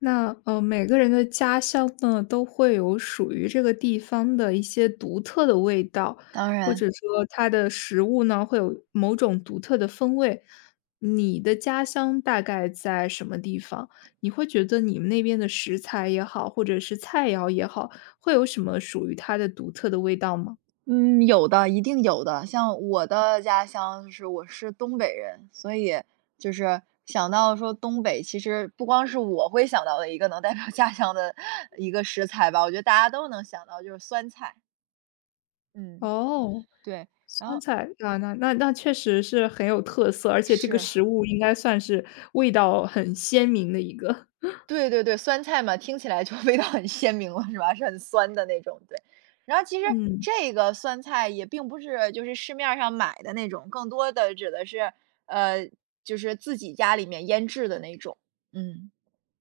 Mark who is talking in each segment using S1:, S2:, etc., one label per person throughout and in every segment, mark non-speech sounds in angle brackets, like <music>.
S1: 那每个人的家乡呢，都会有属于这个地方的一些独特的味道，
S2: 当
S1: 或
S2: 然，
S1: 者说它的食物呢，会有某种独特的风味。你的家乡大概在什么地方？你会觉得你们那边的食材也好，或者是菜肴也好，会有什么属于它的独特的味道吗？
S2: 嗯，有的，一定有的。像我的家乡，就是我是东北人，所以就是想到说东北，其实不光是我会想到的一个能代表家乡的一个食材吧，我觉得大家都能想到，就是酸菜。嗯，
S1: 哦，
S2: 对，然
S1: 酸
S2: 后
S1: 菜啊，那确实是很有特色，而且这个
S2: 是。
S1: 食物应该算是味道很鲜明的一个。
S2: 对对对，酸菜嘛，听起来就 <laughs> 味道很鲜明了，是吧？是很酸的那种，对。然后其实
S1: <laughs> 嗯。
S2: 这个酸菜也并不是就是市面儿上买的那种，更多的指的是，呃，就是自己家里面腌制的那种，嗯。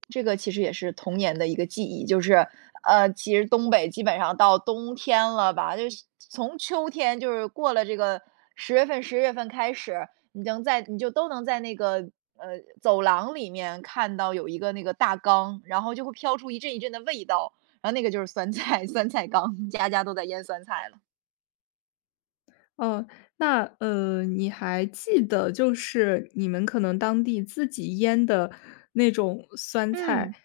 S2: 这个其实也是童年的一个记忆，就是，其实东北基本上到冬天了吧，就是从秋天就是过了这个十月份、十一月份开始，你能在你就都能在那个，走廊里面看到有一个那个大缸，然后就会飘出一阵一阵的味道，然后那个就是酸菜 <laughs> 酸菜缸，家家都在腌酸菜了。
S1: 哦，那，你还记得就是你们可能当地自己腌的那种酸菜，
S2: 嗯。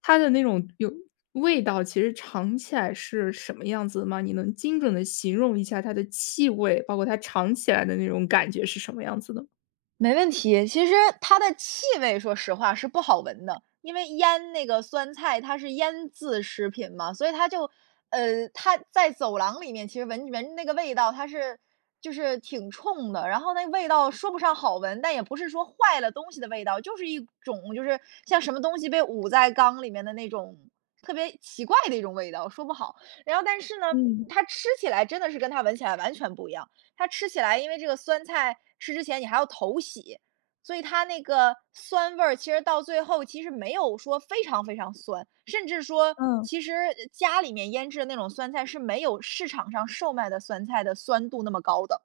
S1: 它的那种有味道其实尝起来是什么样子的吗？你能精准的形容一下它的气味，包括它尝起来的那种感觉是什么样子的吗？
S2: 没问题，其实它的气味说实话是不好闻的，因为腌那个酸菜它是腌制食品嘛，所以它就，它在走廊里面其实闻闻那个味道，它是就是挺冲的，然后那味道说不上好闻，但也不是说坏了东西的味道，就是一种就是像什么东西被捂在缸里面的那种特别奇怪的一种味道，说不好。然后但是呢，
S1: 嗯，
S2: 它吃起来真的是跟它闻起来完全不一样。它吃起来，因为这个酸菜吃之前你还要头洗，所以它那个酸味儿其实到最后其实没有说非常非常酸，甚至说
S1: 嗯。
S2: 其实家里面腌制的那种酸菜是没有市场上售卖的酸菜的酸度那么高的，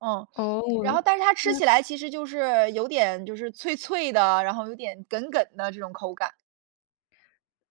S2: 嗯。然
S1: 哦，
S2: 后，但是它吃起来其实就是有点就是脆脆的，然后有点梗梗的这种口感。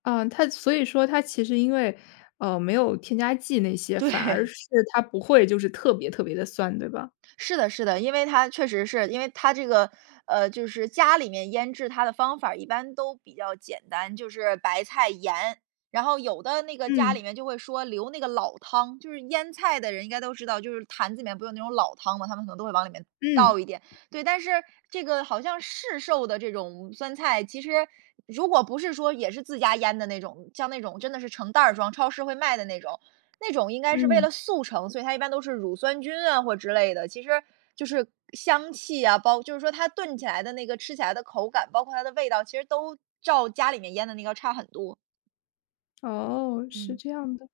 S1: 啊，它所以说它其实因为没有添加剂那些，反而
S2: 对，
S1: 是它不会就是特别特别的酸，对吧？
S2: 是的是的，因为它确实是因为它这个，就是家里面腌制它的方法儿一般都比较简单，就是白菜、盐，然后有的那个家
S1: 嗯，
S2: 里面就会说留那个老汤，就是腌菜的人应该都知道，就是坛子里面不有那种老汤嘛，他们可能都会往里面
S1: 嗯，
S2: 倒一点。对，但是这个好像市售的这种酸菜，其实如果不是说也是自家腌的那种，像那种真的是成袋儿装，超市会卖的那种，那种应该是为
S1: 嗯。
S2: 了速成，所以它一般都是乳酸菌啊或之类的，其实就是香气啊，包就是说它炖起来的那个吃起来的口感，包括它的味道，其实都照家里面腌的那个差很多。
S1: 哦，是
S2: 嗯。
S1: 这样的。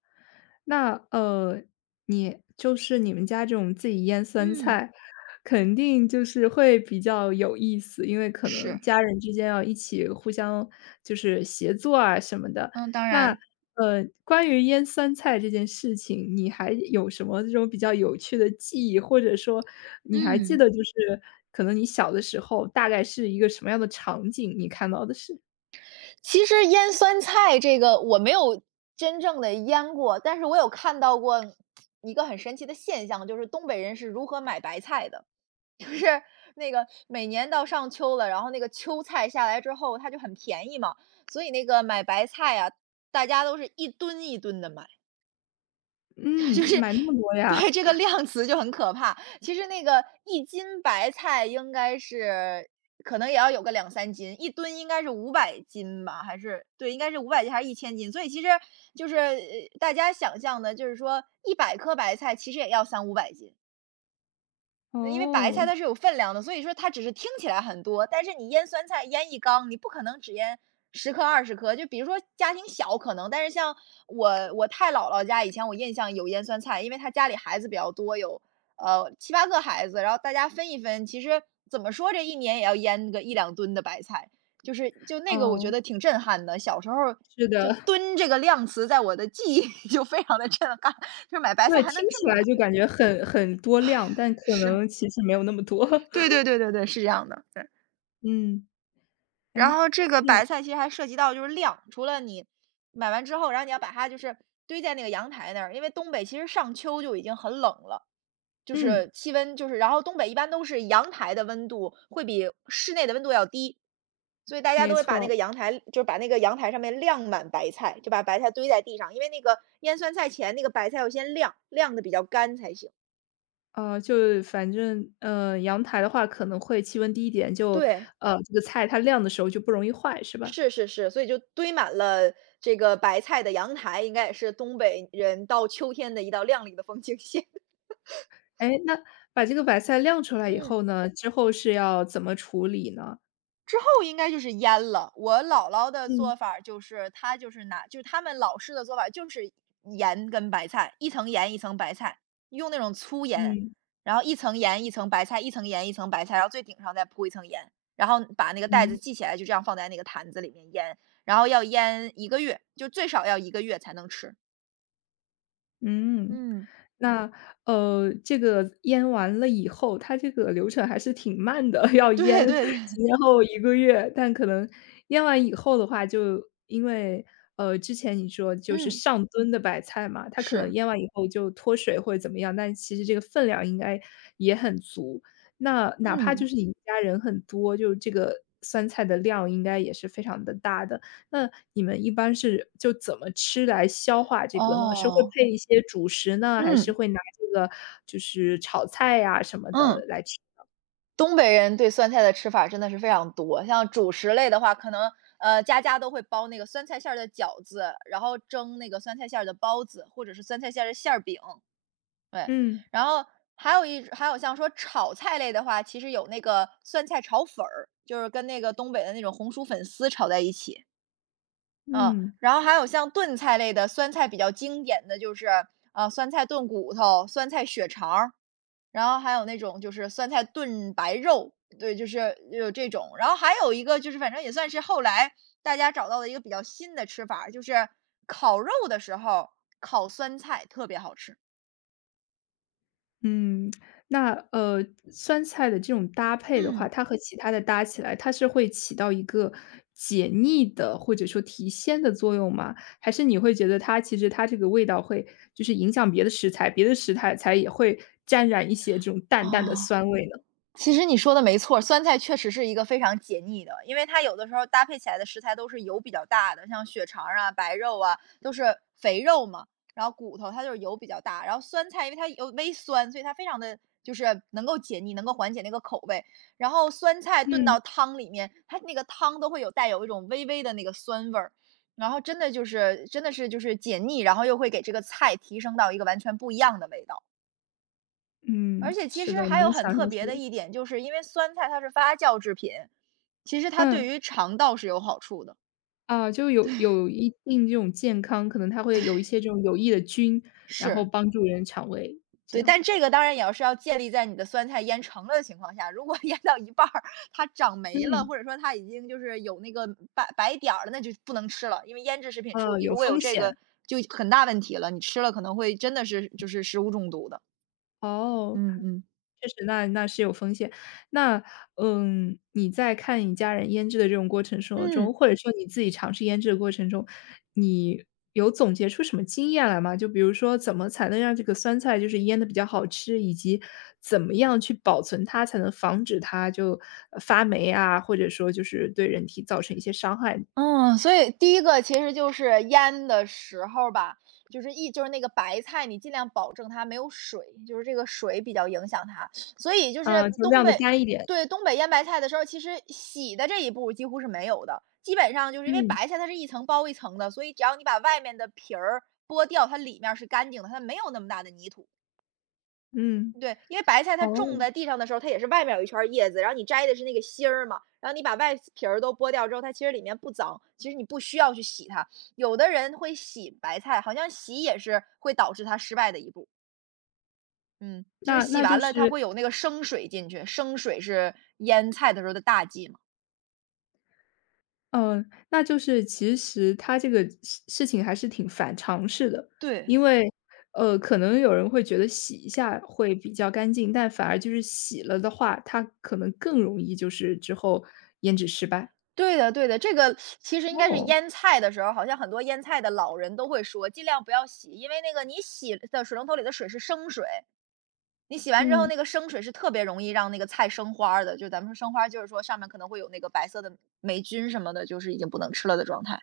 S1: 那你就是你们家这种自己腌酸
S2: 嗯，
S1: 菜，肯定就是会比较有意思，因为可能
S2: 是。
S1: 家人之间要一起互相就是协作啊什么的。
S2: 嗯，当
S1: 那
S2: 然。
S1: 关于腌酸菜这件事情，你还有什么这种比较有趣的记忆，或者说你还记
S2: 嗯。
S1: 得就是可能你小的时候大概是一个什么样的场景，你看到的是
S2: 其实腌酸菜这个我没有真正的腌过，但是我有看到过一个很神奇的现象，就是东北人是如何买白菜的。那个每年到上秋了，然后那个秋菜下来之后，它就很便宜嘛，所以那个买白菜啊，大家都是一吨一吨的买，<laughs> 就
S1: 嗯，
S2: 是
S1: 买那么多
S2: 对
S1: 呀？
S2: 这个量词就很可怕。其实那个一斤白菜应该是可能也要有个两三斤，一吨应该是五百斤吧，还是对，应该是五百斤还是一千斤？所以其实就是大家想象的，就是说一百颗白菜其实也要三五百斤。因为白菜
S1: 哦。
S2: 它是有分量的，所以说它只是听起来很多，但是你腌酸菜腌一缸，你不可能只腌十0颗、20颗，就比如说家庭小可能，但是像我太姥姥家以前我印象有腌酸菜，因为她家里孩子比较多，有，七八个孩子，然后大家分一分，其实怎么说这一年也要腌个一两吨的白菜，就是就那个我觉
S1: 哦，
S2: 得挺震撼的，小时候
S1: 是
S2: 就
S1: 的。<laughs>
S2: “吨”这个量词在我的记忆里就非常的震撼，就是买白菜
S1: 对，
S2: 还能
S1: 听
S2: 这
S1: 起
S2: 么
S1: 来
S2: 买，
S1: 就感觉很多量，但可
S2: 是，
S1: 能其实没有那么多。<laughs>
S2: 对对对对对，是这样的，对。
S1: 嗯，哎，
S2: 然后这个
S1: 那
S2: 白菜其实还涉及到就是晾，除了你买完之后，然后你要把它就是堆在那个阳台那儿，因为东北其实上秋就已经很冷了，就
S1: 嗯，
S2: 是气温就是，然后东北一般都是阳台的温度会比室内的温度要低，所以大家都
S1: 没
S2: 会把那
S1: 错。
S2: 个阳台，就是把那个阳台上面晾满白菜，就把白菜堆在地上，因为那个腌酸菜前那个白菜要先晾，晾的比较干才行。
S1: 就反正，阳台的话可能会气温低一点，就
S2: 对。
S1: 这个菜它晾的时候就不容易坏，是吧？
S2: 是是是，所以就堆满了这个白菜的阳台，应该也是东北人到秋天的一道亮丽的风景线。<laughs>
S1: 哎，那把这个白菜晾出来以
S2: 嗯，
S1: 后呢，之后是要怎么处理呢？
S2: 之后应该就是腌了。我姥姥的
S1: 嗯，
S2: 做法儿就是，她就是拿，就是他们老式的做法儿就是盐跟白菜，一层盐一层白菜，用那种粗盐，
S1: 嗯，
S2: 然后一层盐一层白菜，一层盐一层白菜，然后最顶上再铺一层盐，然后把那个袋
S1: 嗯，
S2: 子系起来，就这样放在那个坛子里面腌，然后要腌一个月，就最少要一个月才能吃。
S1: 嗯。
S2: 嗯。
S1: 那，这个腌完了以后，它这个流程还是挺慢的，<laughs> 要
S2: 对对
S1: 腌
S2: 对，
S1: 几年后一个月。但可能腌完以后的话，就因为，之前你说就是
S2: 嗯，
S1: 上吨的白菜嘛，它可能
S2: 是，
S1: 腌完以后就脱水或者怎么样，但其实这个分量应该也很足。那哪怕
S2: 嗯，
S1: 就是你们家人很多，就这个酸菜的量应该也是非常的大的。那你们一般是就怎么吃来消化这个呢？是会
S2: 哦，
S1: 配一些主食呢，还是
S2: 嗯，
S1: 会拿这个就是炒菜呀什么
S2: 嗯，
S1: 的来吃？
S2: 东北人对酸菜的吃法真的是非常多，像主食类的话，可能，家家都会包那个酸菜馅儿的饺子，然后蒸那个酸菜馅儿的包子，或者是酸菜馅儿的馅儿饼，对。
S1: 嗯，
S2: 然后还有像说炒菜类的话，其实有那个酸菜炒粉儿，就是跟那个东北的那种红薯粉丝炒在一起。嗯，
S1: 嗯，
S2: 然后还有像炖菜类的，酸菜比较经典的就是，酸菜炖骨头、酸菜血肠儿，然后还有那种就是酸菜炖白肉，对，就是有这种。然后还有一个就是，反正也算是后来大家找到的一个比较新的吃法儿，就是烤肉的时候烤酸菜特别好吃。
S1: 嗯，那，酸菜的这种搭配的话，
S2: 嗯。
S1: 它和其他的搭起来，它是会起到一个解腻的或者说提鲜的作用吗？还是你会觉得它其实它这个味道会就是影响别的食材，别的食材才也会沾染一些这种淡淡的
S2: 哦。
S1: 酸味呢？
S2: 其实你说的没错，酸菜确实是一个非常解腻的，因为它有的时候搭配起来的食材都是油比较大的，像血肠啊、白肉啊，都是肥肉嘛，然后骨头它就是油比较大，然后酸菜因为它有微酸，所以它非常的就是能够解腻，能够缓解那个口味。然后酸菜炖
S1: 嗯。
S2: 到汤里面，它那个汤都会有带有一种微微的那个酸味儿，然后真的就是真的是就是解腻，然后又会给这个菜提升到一个完全不一样的味道。
S1: 嗯，
S2: 而且其
S1: 是的，
S2: 实还有
S1: 能
S2: 很
S1: 想
S2: 特
S1: 象
S2: 别的
S1: 出
S2: 一点，就是因为酸菜它是发酵制品，其实它对
S1: 嗯，
S2: 于肠道是有好处的。
S1: 啊，就有一定这种健康，可能它会有一些这种有益的菌，然后
S2: 是。
S1: 帮助人肠胃，这
S2: 对，
S1: 样。
S2: 但这个当然也要是要建立在你的酸菜腌成了的情况下，如果 <laughs> 腌到一半儿它长霉了，
S1: 嗯，
S2: 或者说它已经就是有那个白白点儿了，那就不能吃了。因为腌制食品出
S1: 啊，有
S2: 如果有
S1: 风
S2: 这
S1: 险，
S2: 个就很大问题了，你吃了可能会真的是就是食物中毒的。
S1: 哦。
S2: 嗯嗯。
S1: 确实，那是有风险。那，嗯，你在看你家人腌制的这种过程说中，
S2: 嗯。
S1: 或者说你自己尝试腌制的过程中，你有总结出什么经验来吗？就比如说怎么才能让这个酸菜就是腌的比较好吃，以及怎么样去保存它才能防止它就，发霉啊，或者说就是对人体造成一些伤害。
S2: 嗯，所以第一个其实就是腌的时候吧，就是一就是那个白菜，你尽量保证它没有水，就是这个水比较影响它。所以就是
S1: 嗯，就
S2: 东
S1: 晾的
S2: 北
S1: 干一点。
S2: 对，东北腌白菜的时候，其实洗的这一步几乎是没有的。基本上就是因为
S1: 嗯，
S2: 白菜它是一层包一层的，所以只要你把外面的皮儿剥掉，它里面儿是干净的，它没有那么大的泥土。
S1: 嗯，
S2: 对，因为白菜它
S1: 哦，
S2: 种在地上的时候，它也是外面有一圈儿叶子，然后你摘的是那个芯儿嘛，然后你把外皮儿都剥掉之后，它其实里面不脏，其实你不需要去洗它。有的人会洗白菜，好像洗也是会导致它失败的一步。嗯，就是
S1: 那
S2: 洗
S1: 那就
S2: 完了它
S1: 是
S2: 会有那个生水进去，生水是腌菜的时候的大忌嘛。
S1: 嗯，那就是其实它这个事情还是挺反常识的，
S2: 对，
S1: 因为，可能有人会觉得洗一下会比较干净，但反而就是洗了的话，它可能更容易就是之后胭脂失败。
S2: 对的，这个其实应该是
S1: 哦，
S2: 腌菜的时候，好像很多腌菜的老人都会说，尽量不要洗，因为那个你洗的水龙头里的水是生水，你洗完之后，
S1: 嗯，
S2: 那个生水是特别容易让那个菜生花儿的，就咱们说生花儿就是说上面可能会有那个白色的霉菌什么的，就是已经不能吃了的状态。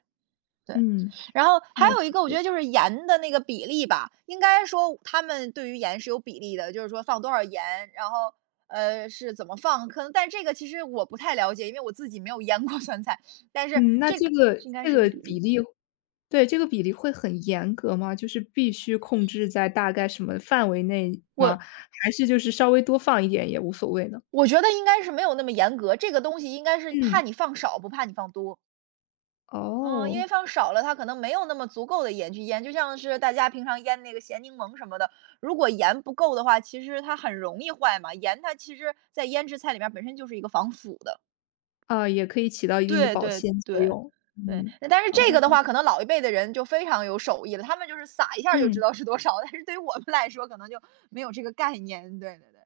S2: 对，
S1: 嗯，
S2: 然后还
S1: 那
S2: 有
S1: 就
S2: 一个，我觉
S1: 是，
S2: 得就是盐的那个比例吧，应该说他们对于盐是有比例的，就是说放多少盐，然后是怎么放，可能但这个其实我不太了解，因为我自己没有腌过酸菜，但是
S1: 嗯，那
S2: 这
S1: 这
S2: 个
S1: 个
S2: 应该是有比
S1: 比
S2: 例，
S1: 例对，这个比例会很严格吗？就是必须控制在大概什么范围内吗？
S2: 我
S1: 还是就是稍微多放一点也无所谓呢？
S2: 我觉得应该是没有那么严格，这个东西应该是怕
S1: 嗯，
S2: 你放少，不怕你放多。嗯，因
S1: 哦。
S2: 为放少了，它可能没有那么足够的盐去腌，就像是大家平常腌那个咸柠檬什么的，如果盐不够的话，其实它很容易坏嘛。盐它其实在腌制菜里面本身就是一个防腐的。
S1: 啊，也可以起到一定的
S2: 对
S1: 保
S2: 对
S1: 鲜作
S2: 对，
S1: 用。
S2: 对，
S1: 嗯，
S2: 但是
S1: 好
S2: 这
S1: 的，
S2: 个的话，可能老一辈的人就非常有手艺了，他们就是撒一下儿就知
S1: 嗯，
S2: 道是多少，<laughs> 但是对于我们来说，可能就没有这个概念，对对对。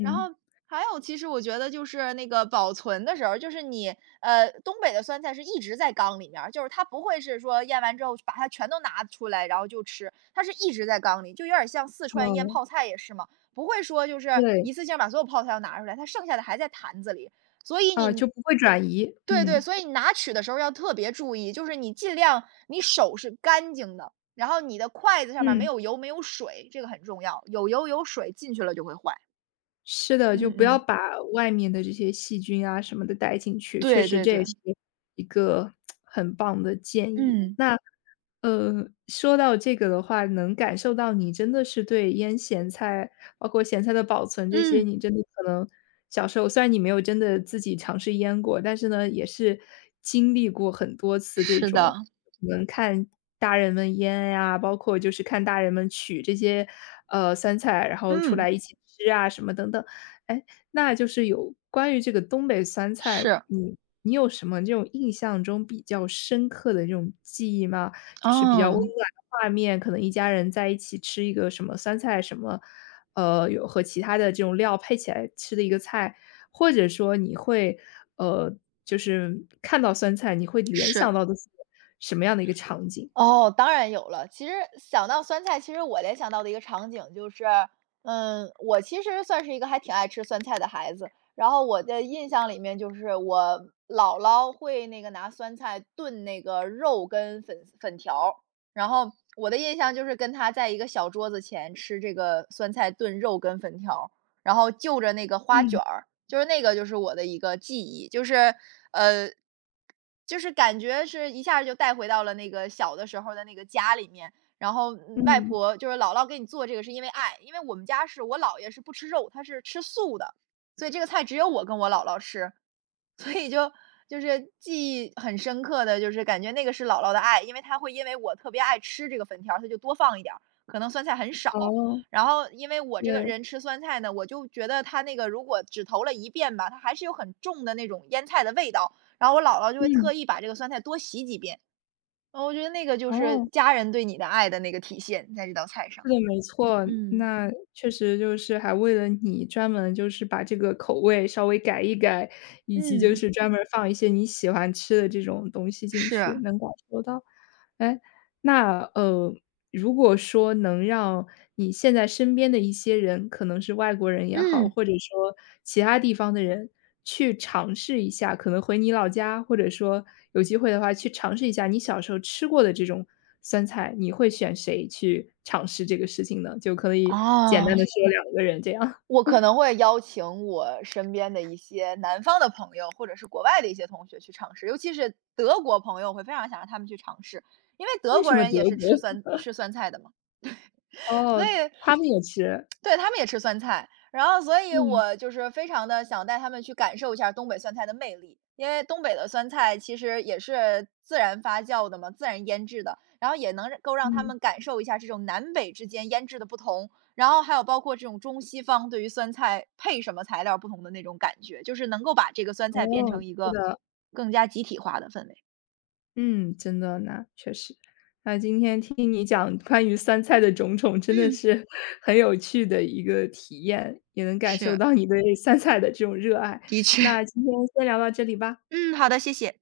S2: 然后还有，其实我觉得就是那个保存的时候就是东北的酸菜是一直在缸里面儿，就是它不会是说腌完之后把它全都拿出来，然后就吃，它是一直在缸里，就有点儿像四川腌
S1: 哦，
S2: 泡菜也是嘛，不会说就是
S1: 对，
S2: 一次性把所有泡菜都拿出来，它剩下的还在坛子里。所以
S1: 啊，
S2: 你
S1: 就不会转移，
S2: 对对，
S1: 嗯，
S2: 所以你拿取的时候要特别注意，就是你尽量你手是干净的，然后你的筷子上面没
S1: 嗯，
S2: 有油没有水，这个很重要，有油有水进去了就会坏。
S1: 是的，就
S2: 嗯
S1: 不要
S2: 嗯，
S1: 把外面的这些细菌啊什么的带进去，确
S2: 对
S1: 实
S2: 对
S1: 这也
S2: 对，
S1: 是一个很棒的建议。
S2: 嗯
S1: 那，说到这个的话，能感受到你真的是对腌咸菜包括咸菜的保存这些，
S2: 嗯，嗯，
S1: 你真的可能小时候虽然你没有真的自己尝试腌过，但是呢，也是经历过很多次这
S2: 是
S1: 种，
S2: 的，
S1: 能看大人们腌呀，包括就是看大人们取这些，酸菜，然后出
S2: 嗯。
S1: 来一起吃啊什么等等。哎，那就是有关于这个东北酸菜，
S2: 是，
S1: 你有什么这种印象中比较深刻的这种记忆吗？就是比较温暖
S2: 嗯，
S1: 的画面，可能一家人在一起吃一个什么酸菜什么，有和其他的这种料配起来吃的一个菜，或者说你会，呃，就是看到酸菜，你会联想
S2: 是。
S1: 到的是什么样的一个场景？
S2: 哦，当然有了。其实想到酸菜，其实我联想到的一个场景就是，嗯，我其实算是一个还挺爱吃酸菜的孩子。然后我的印象里面就是我姥姥会那个拿酸菜炖那个肉跟粉条儿，然后我的印象就是跟他在一个小桌子前吃这个酸菜炖肉跟粉条儿，然后就着那个花卷
S1: 嗯，
S2: 儿，就是那个就是我的一个记忆，呃，就是感觉是一下就带回到了那个小的时候的那个家里面。然后嗯外
S1: 嗯，
S2: 婆就是姥姥给你做这个是因为爱，因为我们家是我姥爷是不吃肉，他是吃素的，所以这个菜只有我跟我姥姥吃。所以就就是记忆很深刻的，就是感觉那个是姥姥的爱，因为她会因为我特别爱吃这个粉条儿，她就多放一点儿，可能酸菜很少。
S1: 哦，
S2: 然后因为我这个
S1: 对，
S2: 人吃酸菜呢，我就觉得它那个如果只投了一遍吧，它还是有很重的那种腌菜的味道。然后我姥姥就会
S1: 嗯，
S2: 特意把这个酸菜多洗几遍。嗯，我觉得那个就是
S1: 哦。
S2: 家人对你的爱的那个体现，在这道菜上。
S1: 是的，没错。
S2: 嗯
S1: 那确实就是还为了你专门就是把这个口味稍微改一改，以及就
S2: 嗯。嗯，
S1: 是专门儿放一些你喜欢吃的这种东西进去，
S2: 是。
S1: 能感受到。哎，那如果说能让你现在身边的一些人，可能是外国人也好，
S2: 嗯。
S1: 或者说其他地方的人去尝试一下，可能回你老家，或者说有机会的话去尝试一下你小时候吃过的这种酸菜，你会选谁去尝试这个事情呢？就可以简单
S2: 哦。
S1: 的说两个人这样。
S2: 我可能会邀请我身边的一些南方的朋友，或者是国外的一些同学去尝试，尤其是德国朋友，我会非常想让他们去尝试，因为
S1: <laughs> 为
S2: 德
S1: 什
S2: 国
S1: 么
S2: 人
S1: 德
S2: 也是
S1: 国？
S2: 吃酸菜的嘛。
S1: <laughs>
S2: 所
S1: 哦，
S2: 以
S1: 他们也吃，
S2: 对，他们也吃酸菜，然后所以
S1: 嗯，
S2: 我就是非常的想带他们去感受一下东北酸菜的魅力。因为东北的酸菜其实也是自然发酵的嘛，自然腌制的，然后也能够让他
S1: 嗯，
S2: 们感受一下这种南北之间腌制的不同，然后还有包括这种中西方对于酸菜配什么材料不同的那种感觉，就是能够把这个酸菜变
S1: 哦，
S2: 成一
S1: 是
S2: 个
S1: 的。
S2: 更加集体化的氛围。
S1: 嗯，真的那确实。那今天听你讲关于酸菜的种种，真的
S2: 嗯，
S1: 是 <laughs> 很有趣的一个体验，也能感受
S2: 是，
S1: 到你对酸菜的这种热爱。
S2: 的确。
S1: 那
S2: <laughs>
S1: 今天先聊到这里吧。
S2: 嗯，好的，谢谢。